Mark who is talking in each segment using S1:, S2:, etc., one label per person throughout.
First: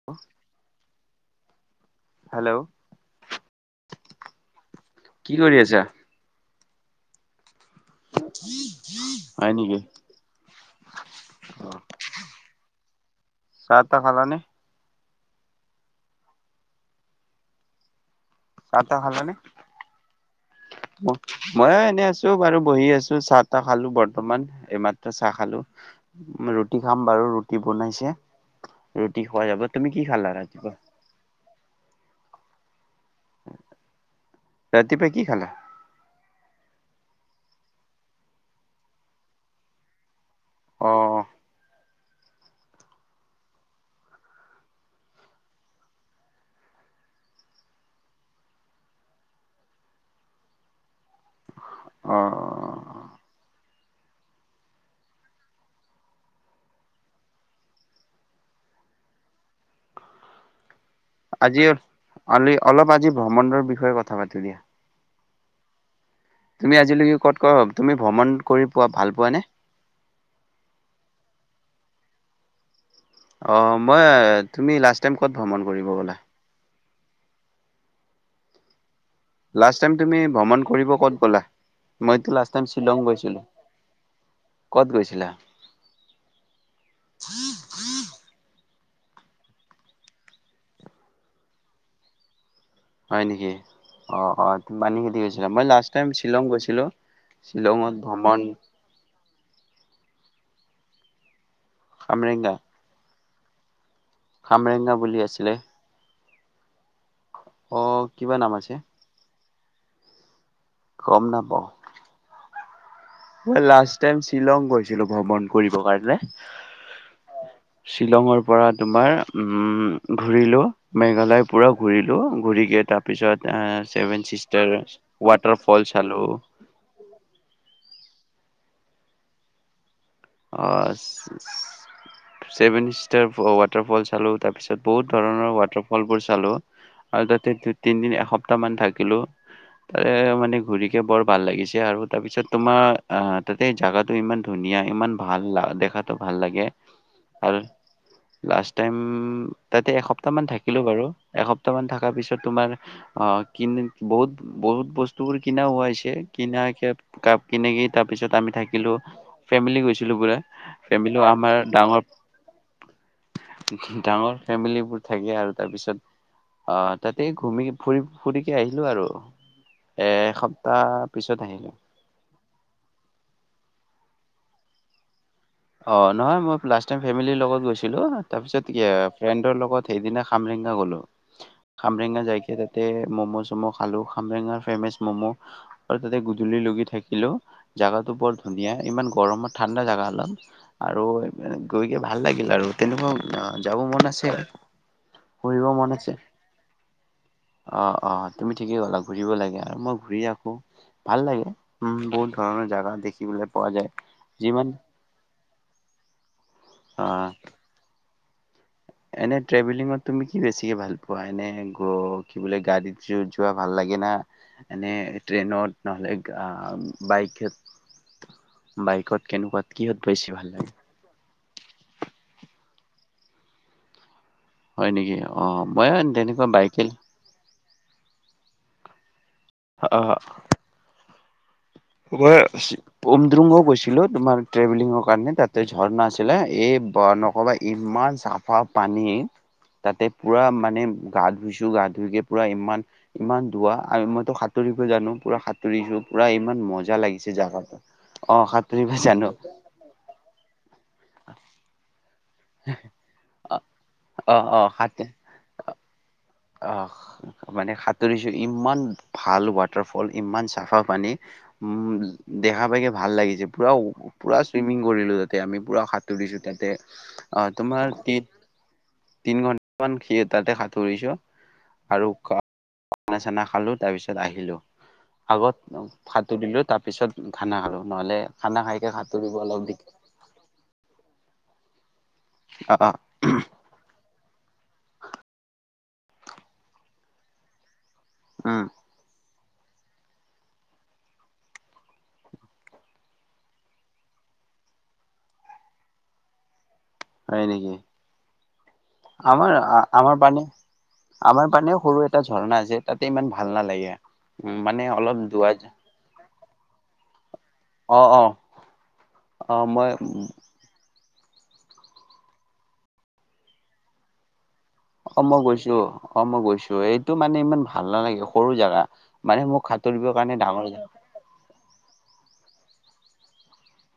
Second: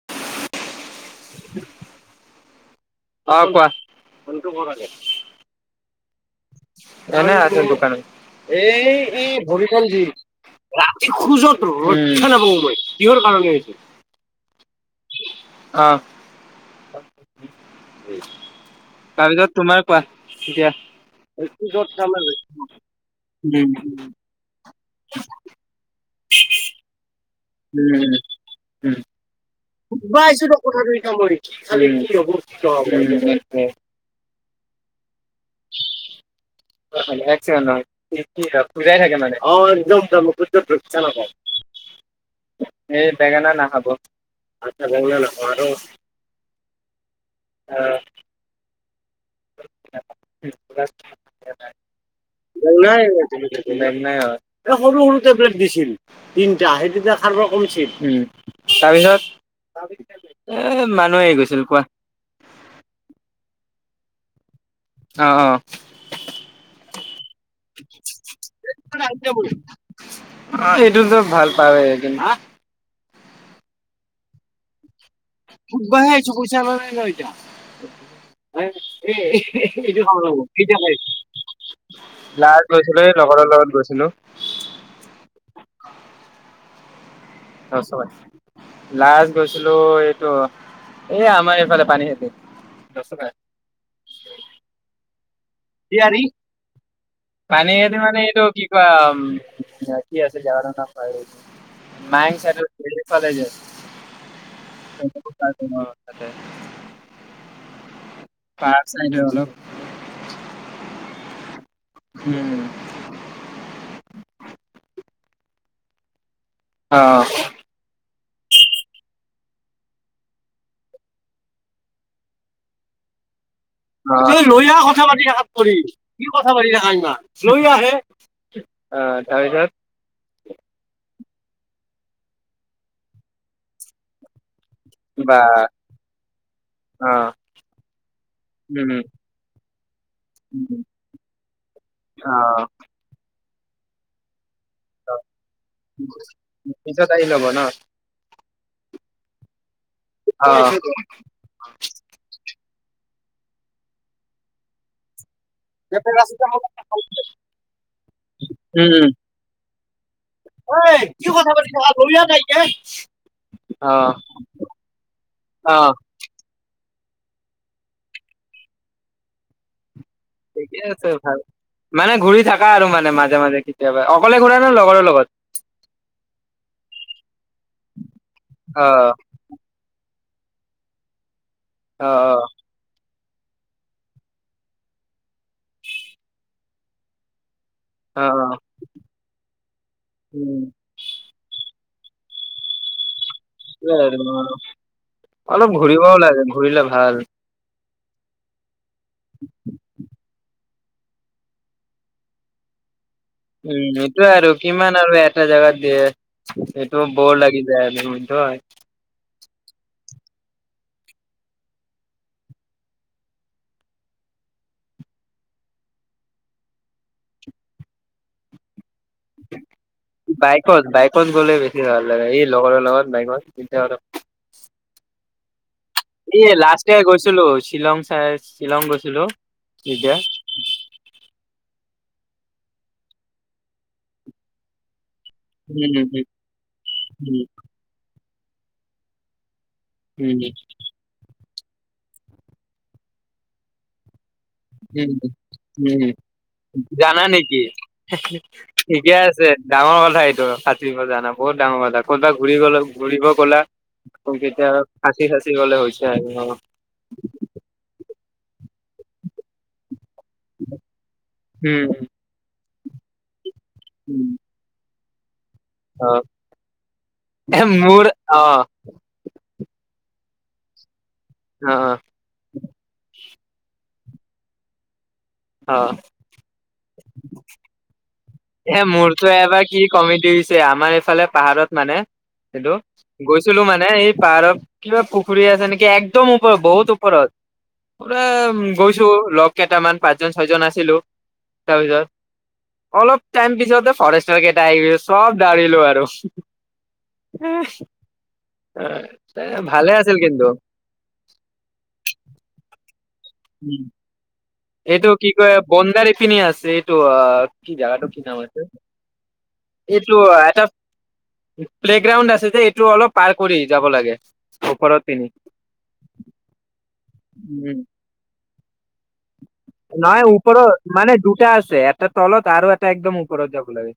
S1: [unintelligible] Hello
S2: অ'! কোৱা? [unintelligible]
S1: কি কৰি আছা?
S2: এনে আছোঁ দোকানত। এই, এই
S1: হয় নেকি?
S2: ভৰিখন [unintelligible] ৰাতি খোজত ৰক্ষা নাপাওঁ মই। কিহৰ কাৰণে হৈছে?
S1: চাহ খালানে?
S2: অ'!
S1: চাহ তাহ খালানে?
S2: তাৰপিছত, তোমাৰ কোৱা? এতিয়া। উম
S1: মইয়ো এনে আছোঁ বাৰু। বহি আছোঁ, চাহ-তাহ খালোঁ বৰ্তমান। এইমা চাহ খালোঁ। ৰুটি খাম বাৰু। ৰু ৰুটি বনাইছে,
S2: উম উম।
S1: ৰুটি খোৱা যাব। তুমি কি
S2: সুধবা
S1: খালা
S2: আহিছো ৰ
S1: ৰাতিপুৱা?
S2: [unintelligible]
S1: ৰাতিপুৱা কি খালা?
S2: [unintelligible] একচেকেণ্ড ল'। খোজাই থাকে মানে? অ'! একদম [unintelligible]
S1: অ'
S2: [unintelligible] এই, বেঙেনা নাখাব। আচ্ছা, বেঙেনা নাখাওঁ আৰু? অ'! [unintelligible]
S1: অ', অ'।
S2: নাই নাই এ সৰু সৰু টেবলেট দিছিল। তিনিটা, সেই তিনিটা খাৱাৰ পৰা কমচিল। তাৰপিছত এ মানুহে আহি
S1: আজি
S2: গৈছিল, কোৱা?
S1: অলি অলপ আজি ভ্ৰমণৰ বিষয়ে কথা পাতো দিয়া।
S2: অ', অ'।
S1: তুমি আজিলৈকে ক'ত ক'ত, তুমি ভ্ৰমণ কৰি পোৱা ভাল পোৱা নে?
S2: সেইটোতো যে ভাল পাবয়ে, কিন্তু
S1: অ' মই তুমি লাষ্ট টাইম ক'ত ভ্ৰমণ কৰিব
S2: সুধবহে
S1: গ'লা?
S2: আহিছো পইছা নাই অনা এতিয়া। এ
S1: লাষ্ট টাইম
S2: এইটো
S1: তুমি
S2: খাওঁ ৰ'ব,
S1: ভ্ৰমণ
S2: এতিয়া
S1: কৰিব
S2: খাই আহিছো।
S1: ক'ত গ'লা? মইতো লাষ্ট টাইম
S2: লাৰত
S1: শ্বিলং
S2: গৈছিলো এই লগৰৰ লগত গৈছিলোঁ।
S1: ক'ত গৈছিলা?
S2: [unintelligible] লাষ্ট গৈছিলো এইটো এ আমাৰ ইফালে পানীখাইতি।
S1: হয় নেকি? অ', অ' পানীখাইতি গৈছিলা। মই লা ষ্ট টাইম
S2: ইয়াৰি
S1: শ্বিলং গৈছিলোঁ। শ্বিলঙত ভ্ৰমণ
S2: কিবা কি আছিল জেগাটোৰ নাম পাহৰি থাকিলো নহয়, মায়ং
S1: খামৰেংগা
S2: চাইডে?
S1: খামৰেংগা বুলি আছিলে।
S2: [unintelligible]
S1: অ', কিবা নাম আছে।
S2: চাইডৰ অলপ
S1: গ'ম নাপাওঁ।
S2: উম।
S1: মই লাষ্ট টাইম শ্বিলং গৈছিলো ভমণ কৰিব কাৰণে।
S2: অ'।
S1: শ্বিলঙৰ পৰা তোমাৰ উম ঘূৰিলোঁ মেঘালয় পুৰা ঘূৰিলোঁ, ঘূৰিকে তাত পিছত এ
S2: তই লৈ আহ কথা পাতি থকাত কৰি,
S1: চালো।
S2: কি কথা পাতি থকা ইমান। চিঞৰি আহে, অ', তাৰ পিছত।
S1: অ', চেভেন ছিষ্টাৰ্ছ ৱাটাৰফল চালোঁ তাৰ পিছত বহুত
S2: বা
S1: ধৰণৰ ৱাটাৰফল বোৰ চালো। আৰু
S2: অ',
S1: তাতে দু, তিনদিন এসপ্তাহ মান
S2: উম,
S1: থাকিলো। তাৰে ঘূৰিকে বৰ ভাল লাগিছে আৰু, তাৰ পিছত
S2: অ'।
S1: তোমাৰ আহ তাতে জোগাটো ইমান ধুনীয়া ইমান ভাল দেখাতো ভাল লাগে,
S2: পিছত আহি ল'ব
S1: আৰু
S2: ন
S1: লাষ্ট টাইম তাতে এসপ্তহ মান
S2: অ'।
S1: থাকিলো বাৰু। এসপ সপ্তাহমন থকা পিছত তোমাৰ অ', কিন বহুত বহুত বছ স্তুবোৰ কিনা হোৱা হৈছে, কিনা কেপ কাপ কিনে কি তাৰ পিছত আমি থাকিলো। ফেমিলি গৈছ ছিলোঁ পুৰা।
S2: অ',
S1: ফেমিলি
S2: কি কথা
S1: আমাৰ
S2: পাতি থকা
S1: ডাঙৰ
S2: গলিয়া নাই ইতিয়া।
S1: ডাঙৰ ফেমিলিবোৰ থাকে আৰু। তাৰ
S2: অ',
S1: পিছত অ', তাতে ঘুমি ফুৰি, ফুৰি কে আহিলো আৰু। এ
S2: ঠিকে
S1: এসপ্তাহ
S2: আছে ভাল,
S1: পিছত আহিলো।
S2: মানে ঘূৰি থকা আৰু মানে মাজে মাজে কেতিয়াবা অকলে ঘুৰা নে লগৰ লগত?
S1: অ', নহয় মই লাষ্ট টাইম ফেমিলিৰ লগত গৈছিলো। তাৰ পিছত কি
S2: অ',
S1: ফ্ৰেণ্ডৰ লগত সেইদিনা খামৰিঙা গ'লো, খামৰিঙা যাই যাই
S2: অ',
S1: কিনে তে মমো-চমো খালো খামৰেঙা ফেমেষ্ট ম'ম' আৰু তাতে বোধুলি লোকেও থাকিলো। জেগাতো
S2: অ',
S1: বৰ
S2: অ',
S1: ধুনীয়া। ইমান গৰমত ঠাণ্ডা জোগা অলপ।
S2: উম।
S1: আৰু গৈ গে ভাল লাগিল আৰু তেনেকুৱা যাব মন আছে
S2: [unintelligible]
S1: ফুৰিব
S2: অলপ
S1: মন আছে।
S2: ঘূৰিবও লাগে ঘূৰিলে ভাল।
S1: অ অ তুমি ঠিকেই ক'লা ঘূৰিব লাগে আৰু মই ঘূৰি আহোঁ, ভাল লাগে উম বহুত ধৰণৰ জাগা দেখিবোলে
S2: উম এইটোয় আৰু কিমান আৰু এটা জাগাতে সেইটো
S1: অ',
S2: বৰ লাগি যায় [unintelligible]
S1: এনে ট্ৰেভেলিঙত তুমি কি বেছিকে ভাল পোৱা? এনে গ কি বোলে গাড়ীত [unintelligible] যোৱা ভাল লাগে না এনে ট্ৰেইনত নহ'লে আহ বাইক, বাইক
S2: বাইকত বাইকত গ'লে বেছি ভাল লাগে, এই লগৰৰ লগত বাইকত
S1: হয় নেকি অ মই তেনেকুৱা
S2: এ
S1: বাইকে
S2: লাষ্ট ইয়াৰ গৈছিলো শ্বিলং চাই শ্বিলং গৈছিলো। তেতিয়া
S1: অ'। পোন্দ্ৰুঙগো গৈছিলো তোমাৰ ট্ৰেভেলিঙৰ কাৰণে তাত
S2: উম
S1: ঝৰ্ণা আছিলে, এই নকবা ইমান চাফা পানী তাতে
S2: উম
S1: পুৰা
S2: উম
S1: মানে গা ধুইছো গা ধুইকে পুৰা ইমান ইমান ধুৱ আৰু মইতো সাতুৰিব
S2: উম
S1: জানো পুৰা সাঁতুৰিছো,
S2: উম
S1: পুৰা ইমান ম
S2: জানা নেকি, ঠিকে
S1: জানো
S2: আছে। ডাঙৰ কথা এইটো সাঁতুৰিব জানা বহুত ডাঙৰ কথা। ক'তবা ঘূৰি গলে ঘূৰিব গলা,
S1: অ অ
S2: কেতিয়া ফাচি ফাচি গ'লে হৈছে আৰু অ'।
S1: আহ মানে সাঁতুৰিছোঁ, ইমান ভাল ৱাত ৱাটাৰ ফল, ইমান চাফা পানী,
S2: উম
S1: উ দেখা পাইকে ভাল লাগিছে পুৰা পুৰা চুইমিং কৰিলো তাতে আমি পুৰা
S2: অ
S1: সাঁতুৰিছো তাতে অ
S2: এ
S1: তোমাৰ
S2: মোৰ অ
S1: তিনি ঘন্টা মান সি তাতে সাঁতোৰিছো
S2: অ',
S1: আৰু খানা-চানা খালো তাৰ পিছত আহিলো। আগত
S2: অ', অ
S1: ভাত তুলিলো তাৰপিছত খানা আৰু নহ'লে খানা
S2: এ
S1: খাইকে
S2: মোৰতো
S1: সাঁতুৰিব অলপ
S2: এবাৰ
S1: দিগ
S2: কি কমিডি হৈছে, আমাৰ এইফালে পাহাৰত মানে হেইটো
S1: অ', অ',
S2: গৈছিলো মানে এই পাহৰৰ কিবা পুখুৰী আছে নেকি একদম ওপৰত বহুত ওপৰত। পুৰা উম গৈছো লগ কেইটামান পাঁচজন ছয়জন আছিলো, তাৰপিছত অলপ টাইম পিছত ফৰেষ্টৰ কেইটা আহি চব দা়ৰিলোও আৰু।
S1: হয়
S2: উম
S1: নেকি
S2: এ
S1: আমাৰ
S2: ভালে
S1: আমাৰ
S2: আছিল
S1: পানে
S2: কিন্তু।
S1: আমাৰ পানেও সৰু এটা ঝৰ্ণা আছে তাতে ইমান ভাল
S2: উম
S1: নালাগে। উম মানে
S2: এইটো
S1: অলপ যোৱা
S2: কয় বনঝাৰি পিনি আছে এইটো অ কি
S1: অ অ
S2: জাগাটো নাম আছিল?
S1: অ মই
S2: এইটো এটা প্লেগাউন্দ আছে যে এইটো পাৰ কৰি যাব লাগে। ওপৰত
S1: অ
S2: পিনি
S1: মই গৈছো, অ মই গৈছো, এইটো মানে ইমান
S2: উম,
S1: ভাল নালাগে সৰু জোগা মানে মোৰ ঘাত
S2: নহয় ওপৰত, মানে দুটা আছে এটা তলত আৰু এটা একদম ওপৰত যাব লাগে।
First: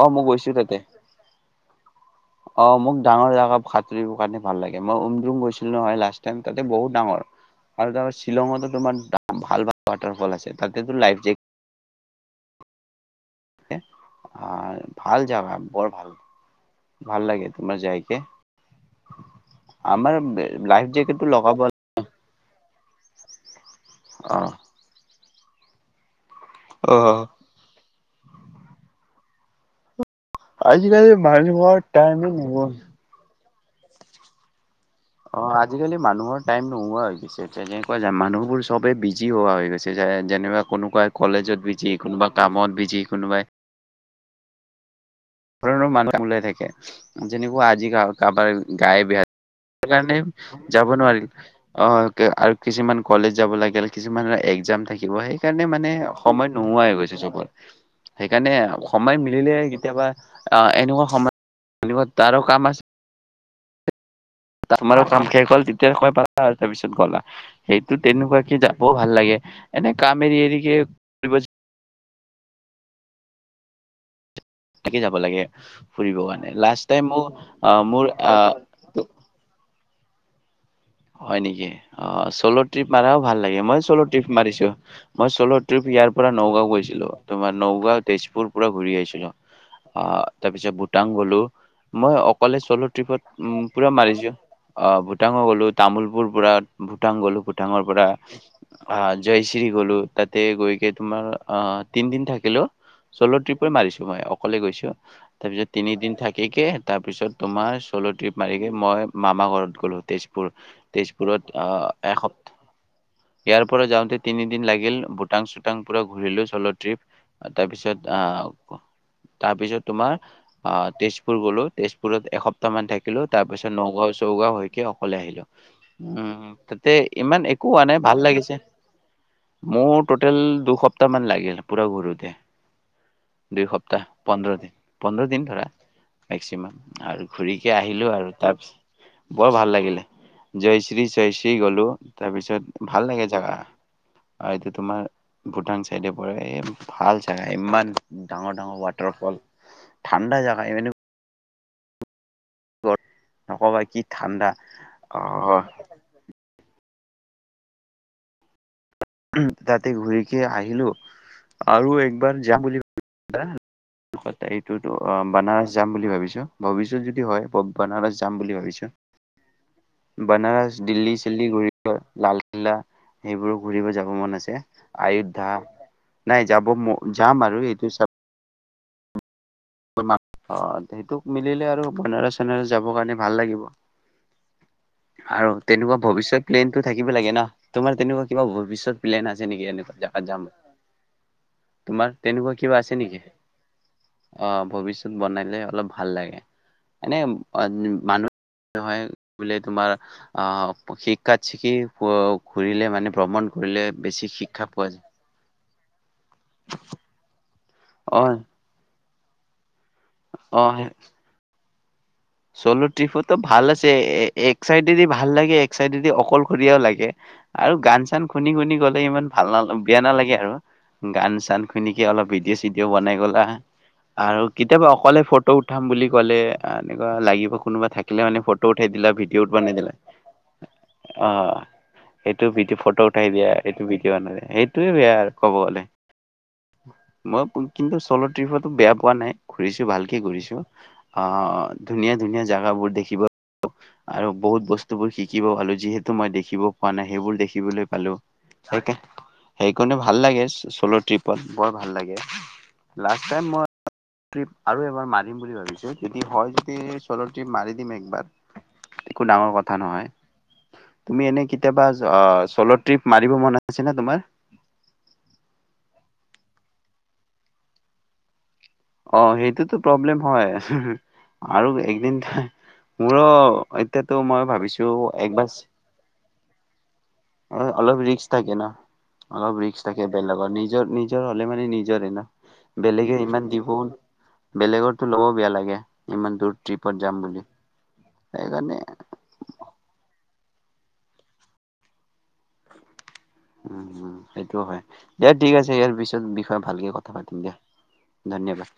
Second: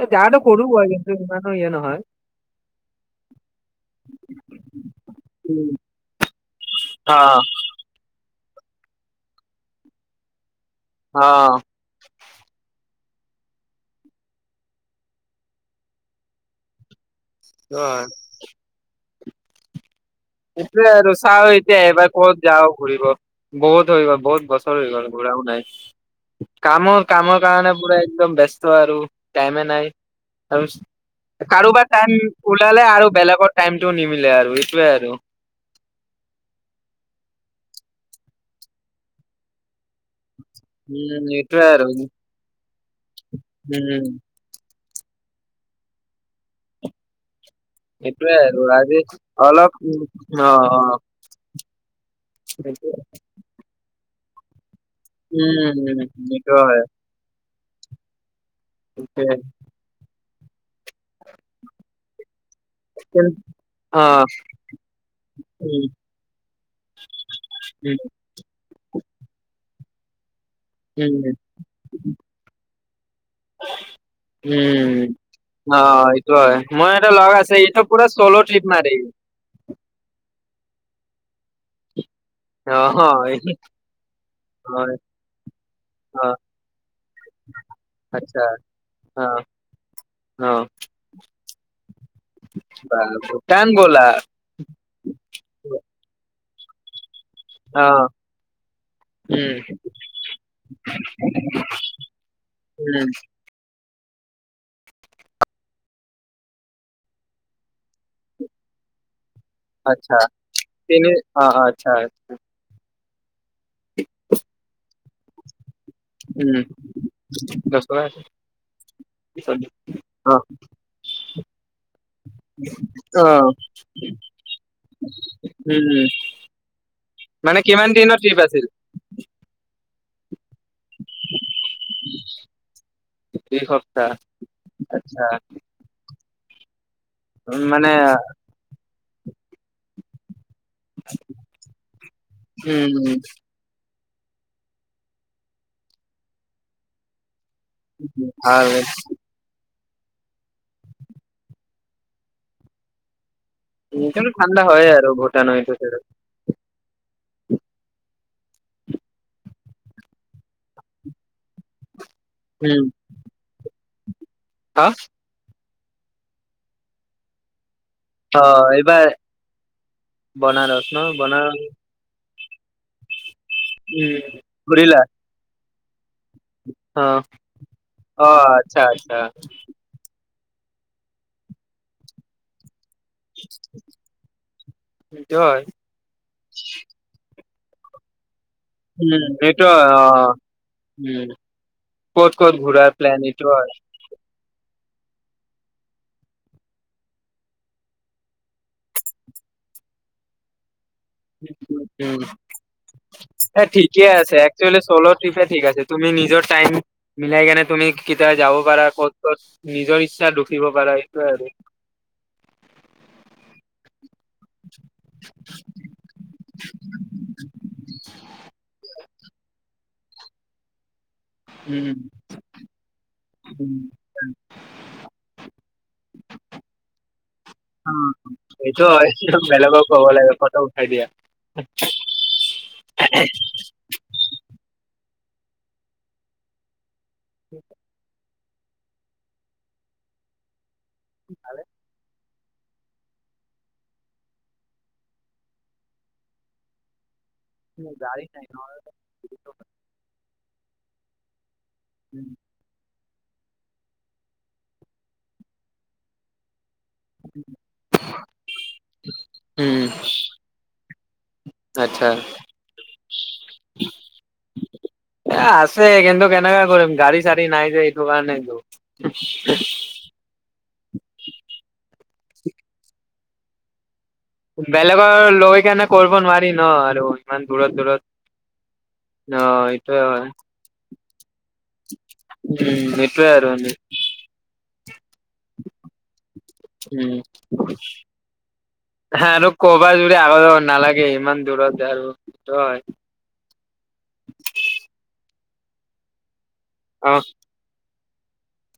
S1: অ
S2: এ
S1: মই
S2: যাগাটো
S1: গৈছো
S2: সৰু
S1: তাতে
S2: হয় আৰু কিন্তু ইমানো ইয়া নহয়।
S1: অ মোক ডাঙৰ জাগা সাঁতোৰিব কাৰণে ভাল লাগে, মই উমদুম গৈছিলো নহয় লাষ্ট টাইম তাতে বহুত ডাঙৰ।
S2: অ',
S1: আৰু তাৰ শ্বিলঙতো তোমাৰ ভাল ভাল ৱটাৰফল আছে তাতে লাইফ জেক
S2: অ',
S1: অ ভাল জাগা বৰ ভাল, ভাল লাগে
S2: সেইটো
S1: তোমাৰ
S2: হয়।
S1: জাইকে। আমাৰ লাইফ
S2: এটোয়ে আৰু
S1: জেকেটটো
S2: চাও
S1: লগাব
S2: এতিয়া এবাৰ কত যাও ঘূৰিব বহুত হৈ গ'ল
S1: অ
S2: বহুত বছৰ হৈ গ'ল ঘূৰাও নাই।
S1: অ
S2: কামৰ কামৰ কাৰণে পুৰা একদম ব্যস্ত আৰু টাইমে নাই।
S1: আজিকালি
S2: তাৰপিছত
S1: মানুহৰ
S2: কাৰোবাৰ টাইম
S1: টাইমে নোহোৱা
S2: ওলালে আৰু বেলেগৰ টাইমটো নিমিলে আৰু এইটোৱে আৰু।
S1: অ আজিকালি মানুহৰ টাইম নোহোৱা হৈ গৈছে যেনেকুৱা যাম মানুহবোৰ চবেই বিজি হোৱা হৈ গৈছে। গুচি যায়, যেনিবা কোনোবাই
S2: উম,
S1: কলেজত
S2: এইটোয়ে আৰু
S1: বিজি কোনোবা কামত বিজি কোনোবাই
S2: উম।
S1: পুৰা মানুহ ওলাই থাকে। যেনেকুৱা আজি
S2: এইটোয়ে
S1: কাৰোবাৰ
S2: আৰু আজি
S1: গায় বেয়া
S2: অলপ উম,
S1: কাৰণে
S2: অ',
S1: যাব
S2: অ',
S1: নোৱাৰিলো। অ আৰু কিছুমান কলেজ যাব লাগে কিছুমানৰ এক্সাম থাকিব সেইকাৰণে মানে
S2: উম,
S1: সময়
S2: সেইটো হয়।
S1: নোহোৱাই হৈ গৈছে চবৰ। সেইকাৰণে সময় মিলিলে কেতিয়াবা অ এনেকুৱা সময় তাৰো কাম আছে
S2: অ।
S1: ত আমাৰো কাম শেষ হ'ল,
S2: উম,
S1: তেতিয়া সময় পালা আৰু তাৰপিছত গলা সেইটো
S2: উম,
S1: তেনেকুৱাকে যা ব ভাল লাগে এনে কাম এৰি এৰিকে ফুৰিব
S2: উম উম
S1: যাব লাগে
S2: অ
S1: ফুৰিব
S2: এইটো
S1: কাৰণে
S2: হয়,
S1: লাষ্ট
S2: মই
S1: টাইম
S2: এটা
S1: মোৰ
S2: লগ আছে এইটো
S1: আহ মোৰ
S2: পুৰা চ'ল'
S1: আহ
S2: ট্ৰিপ মাৰে।
S1: হয় নেকি অ চ'ল' ট্ৰিপ
S2: অহ,
S1: মাৰাও
S2: হয়,
S1: ভাল লাগে, মই চ'ল' ট্ৰিপ মাৰিছো
S2: হয়,
S1: মই চ'ল' ট্ৰিপ ইয়াৰ
S2: অ,
S1: পৰা নগাঁও গৈছিলো। তোমাৰ নগাঁও
S2: আচ্ছা,
S1: তেজপুৰ পুৰা ঘূৰি
S2: অ,
S1: আহিছিলো। অ তাৰপিছত ভূটান গলো মই অকলে চ'ল'
S2: বা
S1: ট্ৰিপত
S2: ভূটান
S1: উম পুৰা
S2: ব'লা?
S1: মাৰিছো। অ ভূটান গ'লো তামোলপুৰ পৰা ভূটান গ'লো
S2: অ,
S1: ভূটানৰ পৰা। আ
S2: উম,
S1: জয়শ্ৰী গলো তাতে গৈকে তোমাৰ অ তিনদিন থাকিলো।
S2: উম।
S1: পুৰা মাৰিছো মই অকলে গৈছো। তাৰপিছত তিনিদিন থাকিকে তাৰপিছত তোমাৰ চ'ল' ট্ৰিপ মাৰিকে মই মামা ঘৰত গলো তেজপুৰত।
S2: তেনে অ অ
S1: আহ
S2: আচ্ছা।
S1: এসপ ইয়াৰ পৰা যাওঁতে তিনিদিন লাগিল ভূটান চুটান পুৰা ঘূৰিলো
S2: উম,
S1: চ'ল' ট্ৰিপ
S2: দহ টকা
S1: তাৰপিছত
S2: আছে,
S1: আহ
S2: চল্লিশ।
S1: তাৰপিছত তোমাৰ অ তেজপুৰ গলো তেজপুৰত এসপ্তাহ মান
S2: অ,
S1: থাকিলো তাৰপিছত নগাঁও নগাঁও হৈকে অকলে আহিলো। উম তাতে ইমান
S2: মানে
S1: একো হোৱা
S2: কিমান
S1: নাই
S2: দিনৰ
S1: ভাল
S2: ট্ৰিপ
S1: লাগিছে
S2: আছিল?
S1: মোৰ টোতেল দু সপ্তাহমান মান লাগিল পুৰা ঘূৰোতে। দুই সপ্তাহ পোন্ধৰ দিন
S2: আচ্ছা,
S1: পোন্ধৰ দিন ধৰা। মেক্সিমাম আৰু
S2: উম,
S1: ঘূৰিকে
S2: মানে
S1: আহিলো আৰু তাৰপিছত বৰ ভাল লাগিলে। জয়শ্ৰী চয়শ্ৰী গ'লো তাৰপিছত ভাল
S2: উম,
S1: লাগে জাগা। আৰু এতিয়া তোমাৰ ভূটান চাইডে পৰে এই ভাল জাগা ইমান ডাঙৰ
S2: ভাল
S1: ডাঙৰ ওৱাটাৰ ফল ঠাণ্ডা জাগা এইপিনে নকবা কি
S2: উম, কিন্তু
S1: ঠাণ্ডা
S2: হয়ে আৰু
S1: অ
S2: ভূটানৰ এইটো চাইডত,
S1: তাতে ঘূৰিকে আহিলো আৰু একবাৰ যাম বুলি
S2: উম, হা?
S1: এইটোতো অ বানাৰস যাম বুলি ভাবিছো ভৱিষ্যত যদি হয় বনাৰাস
S2: অ এইবাৰ
S1: বানাৰস,
S2: বনাৰাস ন
S1: দিল্লী চিল্লী
S2: বনাৰাস
S1: ঘূৰিব লালকিল্লা সেইবোৰো ঘূৰিব যাব মন আছে, আয়োধ্যা নাই যাব ম, যাম আৰু এইটো চাপ
S2: অ' আচ্ছা আচ্ছা।
S1: [unintelligible] অ' সেইটোক মিলিলে আৰু বানাৰছ চানেৰছ যাব কাৰণে ভাল লাগিব আৰু তেনেকুৱা ভৱিষ্যত প্লেনটো থাকিব লাগে না, তোমাৰ তেনেকুৱা কিবা ভবি
S2: উম, এইটো অ' উম,
S1: তোমাৰ
S2: ক'ত ক'ত
S1: তেনেকুৱা কিবা
S2: ঘূৰা
S1: আছে নেকি?
S2: প্লোন এইটো হয়।
S1: অ' ভৱিষ্যত বনালে অলপ ভাল লাগে। এনে মানুহ হয় বুলে তোমাৰ আহ, শিক কাত চিকি
S2: উম
S1: ঘূৰিলে মানে ভ্ৰমণ কৰিলে বেছি শিক্ষা পোৱা যায়।
S2: তিকে ঠিক আছে, তুমি নিজৰ টাইম মিলাই কেনে তুমি
S1: অ
S2: কেতিয়াবা যাব পাৰা ক'ত ক'ত নিজৰ ইছ ছাত ৰখিব পৰা এইটোয়ে আৰু।
S1: চলো ট্ৰিপতো ভাল আছে, এ-এক চাইডেদি ভাল লাগে এক চাইডেদি অকলশৰীয়াও লাগে। আৰু গান চান শুনি শুনি গ'লে ইমান ভাল না, বেয়া নালাগে আৰু গান চা টান
S2: উম
S1: খুনিকে অলপ ভিডিঅ' চিডিঅ' বনাই গ'লা।
S2: উম,
S1: আৰু কেতিয়াবা অকলে ফটো উঠাম বুলি ক'লে আ লাগিব কোনোবা
S2: অ,
S1: থাকিলে মানে ফটো
S2: এইটো
S1: উঠাই দিলে,
S2: হয়
S1: ভিডিঅ' বনাই
S2: বেলেগক
S1: নিদিলে
S2: ক'ব লাগে ফটো উঠাই দিয়া
S1: অ'। সেইটো ভি ফটো উঠাই দিয়া তা এইটো বিডিঅ' বনালে, সেইটোয়ে বেয়া ক'ব গ'লে, মই কিন্তু চলত ট্ৰিপতো বেয়া পোৱা নাই, ঘূৰিছোঁ ভালকে ঘূৰিছোঁ, আহ ধুনীয়া ধুনীয়া জাগাবোৰ দেখিব আৰু বহুত বস্তুবোৰ শিকিব পালোঁ যিহেতু মই দেখিব পোৱা নাই সেইবোৰ দেখি
S2: উ, গাড়ী [unintelligible]
S1: কনে ভাল লাগে চ'ল' ট্ৰিপত, বৰ ভাল লাগে। লাষ্ট টাইম মই ট্ৰিপত আৰু এবাৰ মাৰিম বুলি ভাবিছোঁ যদি হয় যদি চ'ল' ট্ৰিপত মাৰি দিম একবাৰ একো ডাঙৰ কথা
S2: উম
S1: নহয়। তুমি এনে কেতিয়াবা
S2: আচ্ছা
S1: অ' চ'ল' ট্ৰিপ মাৰিব মন আছেনে তোমাৰ?
S2: এ, আছে কিন্তু কেনেকা কৰিম, গাড়ী চাড়ী নাই যে এইটো কাৰণে।
S1: অ' সেইটোতো প্ৰব্লেম হয় আৰু একদিন মোৰো এতিয়াতো মই ভাবিছোঁ
S2: বেলেগৰ
S1: একবাৰ,
S2: লৈ কেনে কৰিব নোৱাৰি ন আৰু ইমান দূৰত দূৰত
S1: অলপ ৰিক্স থাকে না।
S2: ন
S1: অলপ ৰিক্স
S2: এইটোয়ে
S1: থাকে
S2: হয়।
S1: বেলেগৰ, নিজৰ নিজৰ হ'লে মানে নিজৰে না,
S2: উম
S1: বেলেগে
S2: এইটোয়ে আৰু
S1: ইমান দি বেলেগৰটো ল'ব বেয়া লাগে ইমান দূৰ ট্ৰিপত
S2: উম
S1: যাম বুলি। সেইকাৰণে
S2: আৰু ক'ৰবাত যোৰে আগতে নালাগে ইমান দূৰত আৰু সেইটো হয়।
S1: উ, উ, সেইটোও হয়। দিয়া ঠিক আছে ইয়াৰ পিছত বিষয়ে ভালকে কথা
S2: অ
S1: পাতিম দিয়া। ধন্যবাদ।